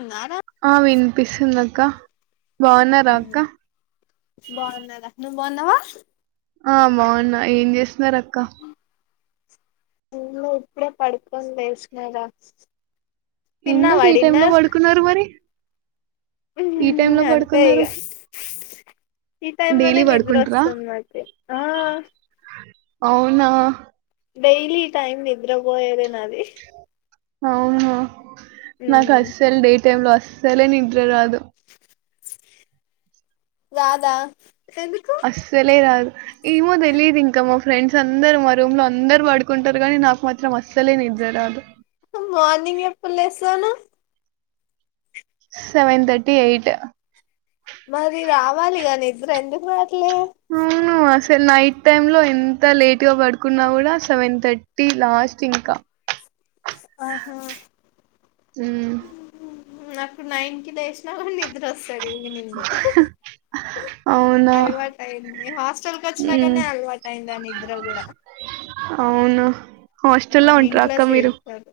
ఉన్నారా ఆ వినిపిస్తుందక్క ఊ బాన్నారా నువ్వు బాగున్నావ ఆ బాగున్నా ఏం చేస్తున్నారు అక్క ఏం లేదు ఇప్పుడే పడుకని లేసినారా ఎందుకు తిన్నావా ఈ టైమ్ లో పడుకున్నారు మరి ఊ ఈ టైమ్ లో అంతే పడుకున్నారు ఈగ ఈ టైమ్లోనే డైలీ నిద్ర పడుకుంటారా వస్తుంది నాకి ఆ అవునా డడైలీ ఈ టైమ్ నిద్రపోయేదే నాది అవున నాకస్సలు డేట్ టైంలో అస్సలే నిద్ర రాదు. రాదా కి అస్సలే రాదు ఏమో తెలియదు ఇంక మా ఫ్రెండ్స్ అందరు మా రూమ్ లో అందరు పడుకుంటారు కానీ నాకు మాత్రం అస్సలే నిద్ర రాదు. మార్నింగ్ ఎప్పు లేస్థాను. సెవెన్ తర్టీ ఎయిట్ మరి రావాలిగా నిద్ర ఏందు కు రావట్లే స్తే నైట్ టైమ్లో ఎంత లేట్గా పడుకున్నా కూడా సెవెన్ థర్టీ లాస్ట్ ఇంక ఆహా ఉమ్ ఉ నాకు నైన్కి లేసినామండి. నిద్రవస్తది అనిండు అవునా అలవాటు అయింది హాస్టల్కి ఉమ్ వచ్చినాకనే అలవాటు అయిందా నిద్ర కూడా అవును. ఆ హాస్టల్లో ఉంట్ర ఇంట్లో అక్క మీరు తిడతారు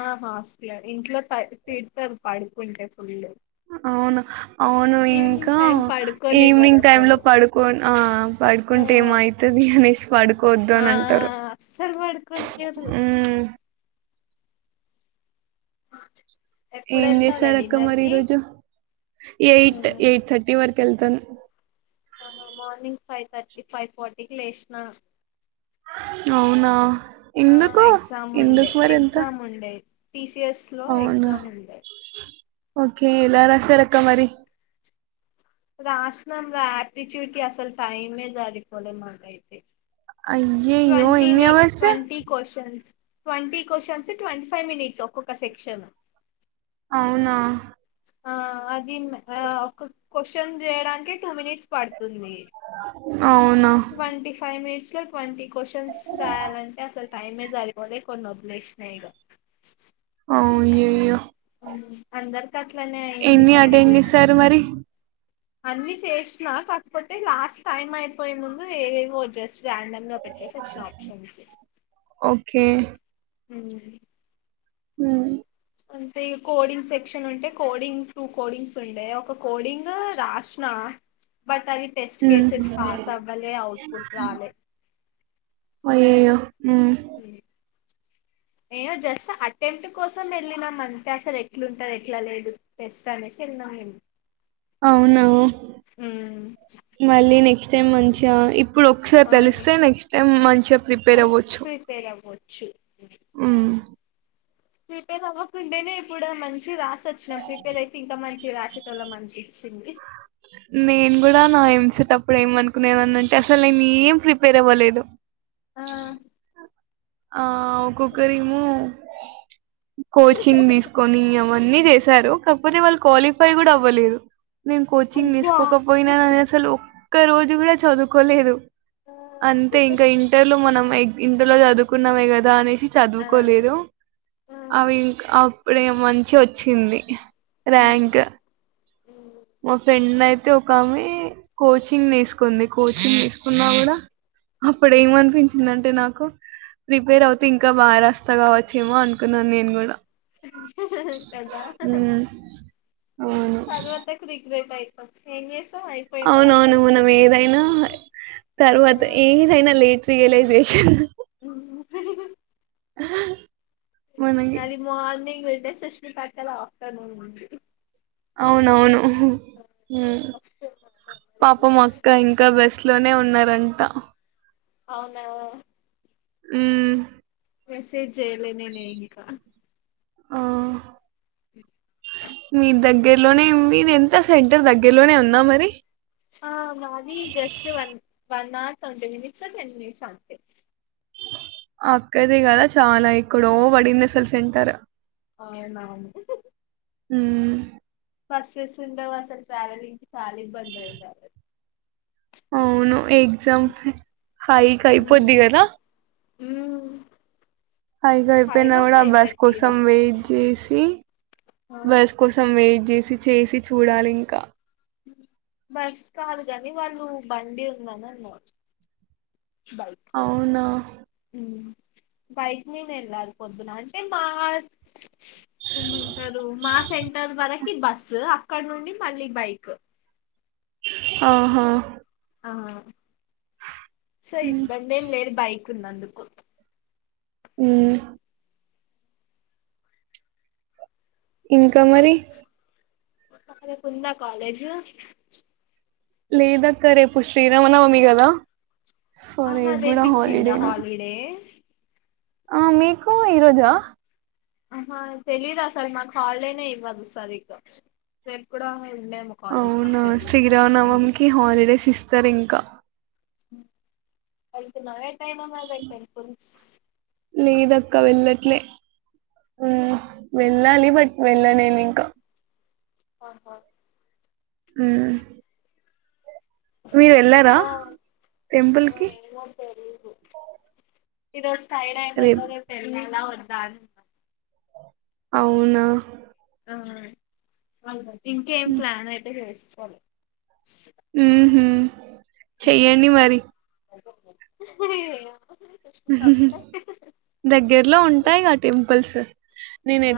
ఆ హాస్టల్ ఇంట్లో తిడ్తరు పడుకుంటే ఫుల్ అవును అవును ఇంకా ఈవినింగ్ టైం పడుకోనివ్వదు ఈవినింగ్ టైమ్ లో అసలు పడుకో ఆ ఆ పడుకుంటే ఏమో అయితది అనేసి పడుకోవద్దు ఆ అనంటరు అస్సలు పడుకోనియ్యరు ఎప్పుడు ఏం వెళ్తారా చేసారక్క డిన్నర్ మరి ఈ కి రోజు ఎయిట్ ఎయిట్ థర్టీ వరకు ఎళ్తాను ఆ మార్నింగ్ ఫైవ్ థర్టీ ఫైవ్ ఫార్టీకి లేసిన అవునా ఆ ఎందుకు ఎగ్జామ్ ఎందుకు మరి ఇంత టి సిఎస్ లో ఎగ్జామ్ ఉండె ఓకే ఎలారాసా సరెక మరి రాసినం ఆటిట్యూడ్కి అసలు టైమే సరిపోలె మాకైతే అయ్యయ్యో ట్వంటీ ఎన్ని మీ hours twenty questions twenty questions twenty five minutes ఒక్కొక్క సెక్షన్ అవునా ఆ అదిీ అ ఒక కొసెన్ చేయడానికి టూ మినిట్స్ పడుతుంది తుంది అవునా ట్వంటిఫైవ్ మినిట్స్ స్వల్‌ [unintelligible] ట్వంటి కొసెన్స్ రాయాలంటే అసలు టైమేసరిపోలేకొన్నివదిలేసినఇగ అయ్యయో అందరికి అట్లనే అయింది ఎన్ని టైం అటెండ్ చేశారు చూసుకోక మరి అన్ని చేసిన కాకపోతే లాస్ట్ టైం అయిపోయే ముందు ఎవేవొజస్ ర్యాండమ్ గా పెట్టేసి వచ్చిన ఆప్షన్స్ ఓకే హమ్ ఉ అంటే కోడింగ్ సెక్షన్ ఉంటే కోడింగ్ టూ కోడింగ్స్ ఉండే ఒక కోడింగ్ రాసినా బట్ అవి టెస్ట్ కేసెస్ ఉమ్. పాస్ అవలె అవుట్పుట్ రాలే అయయో హమ్ ఏ జస్ట్ అటెంట్‌కోసం వెళ్ళినాం అంతే అసలు ఎట్లుంటదిఎట్లా లేదు టెస్ట్ అనేసి వెళ్ళినాం మేము అవునా ఉమ్. మళ్ళీ నెక్స్ట్ మంచి గ ఇప్పు ఇప్పుడు ఒకసారి ఆ, తెలిస్తే నెక్స్ట్ టైమ్ మంచిగా ప్రిపేర్ అవ్వచ్చు చ్చూ ఆ ప్రిపేర్ అవ్వకుంటేనే ఇప్పుడు మంచి రా వచ్చిన ప్రిపేర్ అయితే ఇంకా మంచి రాసేటోళ్ల మంచి తం నేను కూడా నా ఎంసెట్టప్పుడు ఏమనుకునేనున్న అంటే అసలు నేను ఏం ప్రిపేర్ అవ్వలేదు. ఆ [unintelligible] ఆ ఒక్కొక్కరిమో కోచింగ్ తీసుకొని ఏమ అన్ని చేశారు కాకపోతే వాళ్ళు క్వాలిఫై కూడా అవ్వలేదు. నేను చిం అయ్యో తీసుకోక ఆ పోయినా అసలు ఒక్క రోజు కూడా చదువుకోలేదు. అంతే ఇంకా ఇంటర్ లో మనం ఎ ఇంటర్ లో చదువుకున్నామే కదా అని ఆ చదువుకోలేదు ఆ, అవి ఇంకా ఇప్పుడే మంచిగా వచ్చింది. ఉమ్, ర్యాంక్ ఉమ్, మా ఫ్రెండ్ అయితే ఒకమె కోచింగ్ తీసుకుంది. కోచింగ్ తీసుకున్నా కూడా అప్పుడు ఉమ్, ఉమ్. ఏమనిపించింది అంటే నాకు కు ప్రిపేర్ అవుతే ఇంకా బాగారస్ కస్తగావచ్చు ఏమో అనిపించింది. అనుకున్నాను న్నేను కూడా కదా హు అవును లెట్ అయితం ఏం చేస్తాం అయిపోయింటది అవునవును అప్పటికి మనం ఏదైనా తర్వాత ఆ ఏదైనా లేట్ రీలైజెషన్ [unintelligible] ఉహ నాది మార్నింగ్ అదే సుస్మిత అక్కది ఆఫ్టేర్నూన్ ఉంటది. అవునవును ఆహా హు వస్తున్నా మరి ఎట్లా పాపం అక్క రాసిందో ఇంకా బస్ లోనే ఉన్నారంట. అవునా ఉ మెసేజ్ చేయాలె నేనే ఇకా ఆ మీ దగ్గ గ్గరలోనే ఉంది ఇది ఎంత సెంటర్ దగ్గరలోనే ఉందా మరి ఆ మాది జస్ట్ వన్ వన్ ఆర్ ట్వీటీ మినిట్స్ టెన్ మినిట్స్ అంతే అక్కది కదా చాలా ఇక్కడో వడింది అసలు సెంటర్ ఆవునవున్ హుమ్ బస్సెస్ ఉండవు అసలు ట్రావెలింగ్ కి చాలా ఇబ్బంది అయితాది అవును ఎగ్జామ్ కి హైక్ అయిపోద్ది ఉమ్ కదా ఉమ్ ఫైకి అయిపోయినా ఫైవ్ ఓ కూడా ఫైవ్ బస్ థర్టీ కోసం ఆ వెయిట్ చేసి మరి బస్ కోసం వెయి చేసి చేసి చూడాలి ఇంకా బస్ కాద్ గాని వాళ్ళు బండి ఉందని అన్నా అవునా ఉమ్ బైక్ మీద ఏళ్ళారు పొద్దున అంటే మా ఏమంటరు మా సెంటర్ వరకి బస్సు అక్కడ నుండి మళ్ళీ బైక్ ఆహా ఆ సో ఉమ్ ఇబ్బంది ఏం లేదు బై కున్నందుకు హ్మ్ ఇంకా మరి రేపు ఉందా కాలేజ్ లేదక్క రేపు శ్రీరామనవమీ కదా సో ఆహా రేపు కూడా రేపుిచ్చిండ్రా హాలిడేనే హాలిడే ఆ మీకు ఈ రోజా ఆహా తెలీదు అసలు మాకు హాలిడేనే ఇవ్వదు సరీగ్గా రేపు కూడా ఉండేమో కాలేజ్ మాకు అవునా తెలీదు శ్రీరామనవమి కి హాలిడేస్ ఇస్ సరు ఇంక వెళ్తున్నవే ఏమో మరి పెట్ట ర్ పురి లేదక్క వెళ్ళట్లే హ్మ్ వెళ్ళాలి బట్ వెళ్ళలే నే ఇంకా ఆహా మ్మ్ మీరు వెళ్లారా టెంపుల్ కి తెలియదు టైడ్ అయిమేందో రేపు ఎల్దమ్ లా వద్దాన్ అవునా ఆ వ ఇంకేం ప్లాన్ అయితే చేస్ స్తాలే మ్ హు చెయ్యండి మరి సుష్మిత వస్తే దగ్గరలో ఉంటాయిగా టెంపుల్స్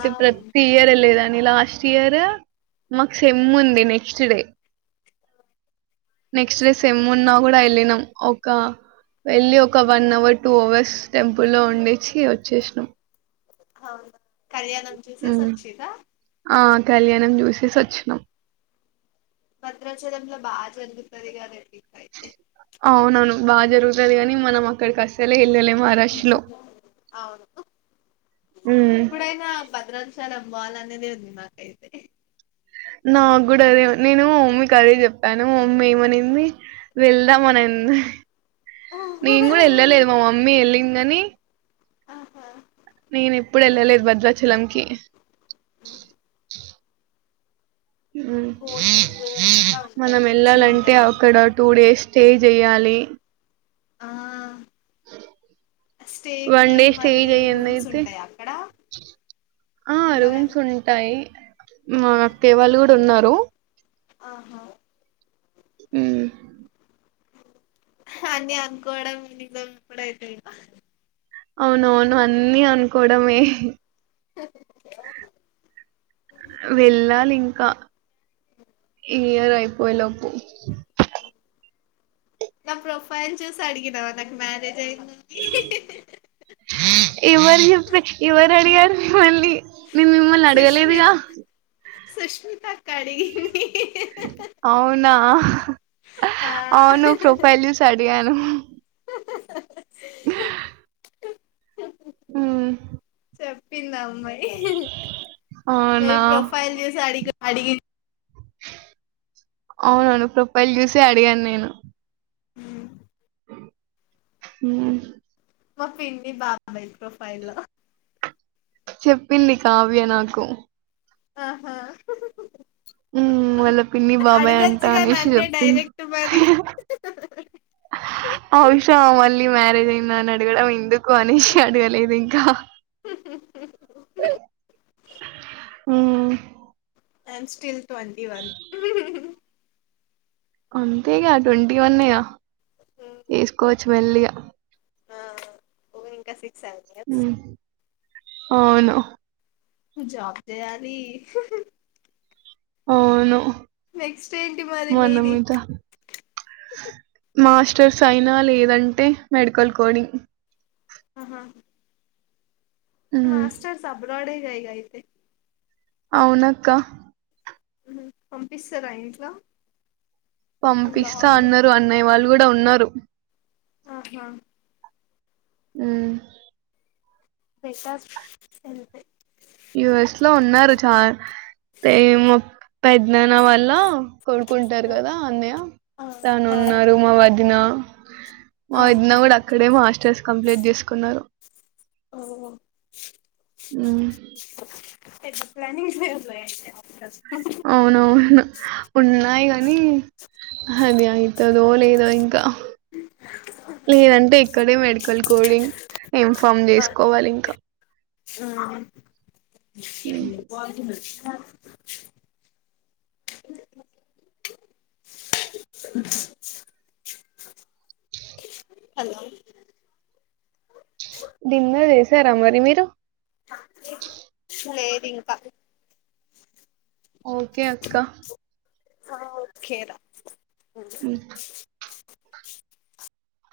ఆ అవును ప్రతి ఇయర్ ఏళ్ళే లేదాన్ని లాస్ స్ట్ ఇయర్ మాకు సెమ్ ఉంది నెక్స్ట్ డే నెక్స్ట్ డేె సేమ్మున్న కూడా ఎల్ ళ్ళినాం ఒక వెళ్ళి ఒక వన్ అవర్ టూ అవర్స్ టెంపుల్లో ఉండేచి వచ్చేసినం హ కళ్యాణం చుసెసి ఒచ్చిర్ర ఆ కళ్యాణం చూసేసి ఒచ్చినం భద్రాచలంలో బా జరుగుతది కదండీ అవునవును బాగ జరుగుతది కాని మనం అక్కడికి అస్సలే ఎళ్ళలేము అవును ఉమ్ ఎప్పుడైనా భద్రాచలం పోవాలన్నదే ఉంది మాకైతే నాకు కూడా అదే నేను మమ్మీకి అదే చెప్పాను మా మమ్మీ ఏమనింది వెళ్దాం అని అంది నేను కూడా వెళ్ళలేదు మా మమ్మీ ఎళ్ళిన్ కనీ ఆహా నేను ఎప్పుడు వెళ్ళలేదు భద్రాచలంకి హోస్టింగ్ అంతా ఉంటది మనం మంచిగా వెళ్ళాలంటే ఉంటది అక్కడ టూ డేస్ స్టే చెయ్యాలి ఆ స్టేకి వన్ డే స్టే మళ్ళీ చెయ్యంది రూమ్స్ అయితే ఉంటాయి అక్కడ ఆ రూమ్స్ ఉండవేమో ఉంటాయి మా ఆహా అక్కేయ్య వాళ్ళు కూడా ఉన్నారు రు ఆహా మ్ అన్నిీ అనుకోడం నిజం ఎప్పుడు అయితయో అవునవును అన్నీ అనుకోవడమే వెళ్ళాలి ఇంకా ఈ ఇయర్ అయిపోయేలోప్ నా ప్రొఫైల్ చూస్ అడిగినవా నాక్ మ్యారేజ్ అయ్యిన్. ఎవరి చెప్పే, ఇవరడిగార్. మళ్ళీ, నేన్ మిమ్మల్నడగలేదుగా. సుష్మితక్కాడి. అవునా. ఆ అవును ప్రోఫైల్ చూస్ అని అడిగాను. హా ఊ చెప్పిందన్. మ్మాయి, అవునా ఫేక్ ప్రోఫైల్ చూసడిగ్. అడిగి అవునవును ప్రోఫైల్ చూసి అడిగాన్ నేను. హ ఊ మా పిన్ని బాబాయ్ ప్రొఫైల్ లో. చెప్పింది. కావ్య నాకు. ఆహ. ఊ వాళ్ళ పిన్ని బాబాయ్ అంట అనేసి నన్నే చెప్పింది. డైరెక్ట్ మరి ఆ విషయం మళ్ళీ మ్యారేజ్ అయ్యిన్. నన్నడగడం ఎందుక్. కొని అడగలేదింకా. ఊ I am still. Twenty one. అంతేగా ట్వంటీ వన్నెగా. చేసుకోవచ్ మెల్లిగ. ఆ పొవే ఇంకా సిగ్. సర్లే. మ్మ్ అవును. జాబ్ జేయాలి. అవును నెక్స్ట్ ఏంటి మరి మన మీది. మీద మాస్టర్స్ అయినా లేదంటే మెడికల్ కోడింగ్. ఆహా మ్మ్ మాస్టర్స్ సబ్. గోడింగ్ జై ఐతే. అవునక్క. పంపిస్తరా ఇంట్లో. ఇంత పంపిస్తా లాంగ్ అన్నరు. అన్నయ్య వాళ్ళు. గుడ ఉన్నరు. ఆహా ఉ బెటర్ ఎంతె ఈ వయసులో ఉన్నారు చా ఏమో పెదనాన్న వాళ్ళ కొడుకు ఉంటారు కదా అన్నయ్య ఆ తను ఆ ఉన్నాడు మా వదిన మా ఆ వదిన కూడా అక్కడే మాస్టర్స్ కంప్లీట్ చేసుకున్నారు ఓ ఉమ్ పెద్ద ప్లానింగే అట్లా అయితే అవునవును ఉన్నాయి కాని అది ఆయితదో లేదో ఇంకా లేదంటే ఇక్కడే మెడికల్ కోడింగ్ ఇన్ఫామ్ చేసుకోవాలి ఇంకా ఉ అ పో నారు హలో డిన్నర్ చేసారా మరి మీరు లేదు ఇంకా ఓకే అక్కా ఓకేరా ఉ ఉమ్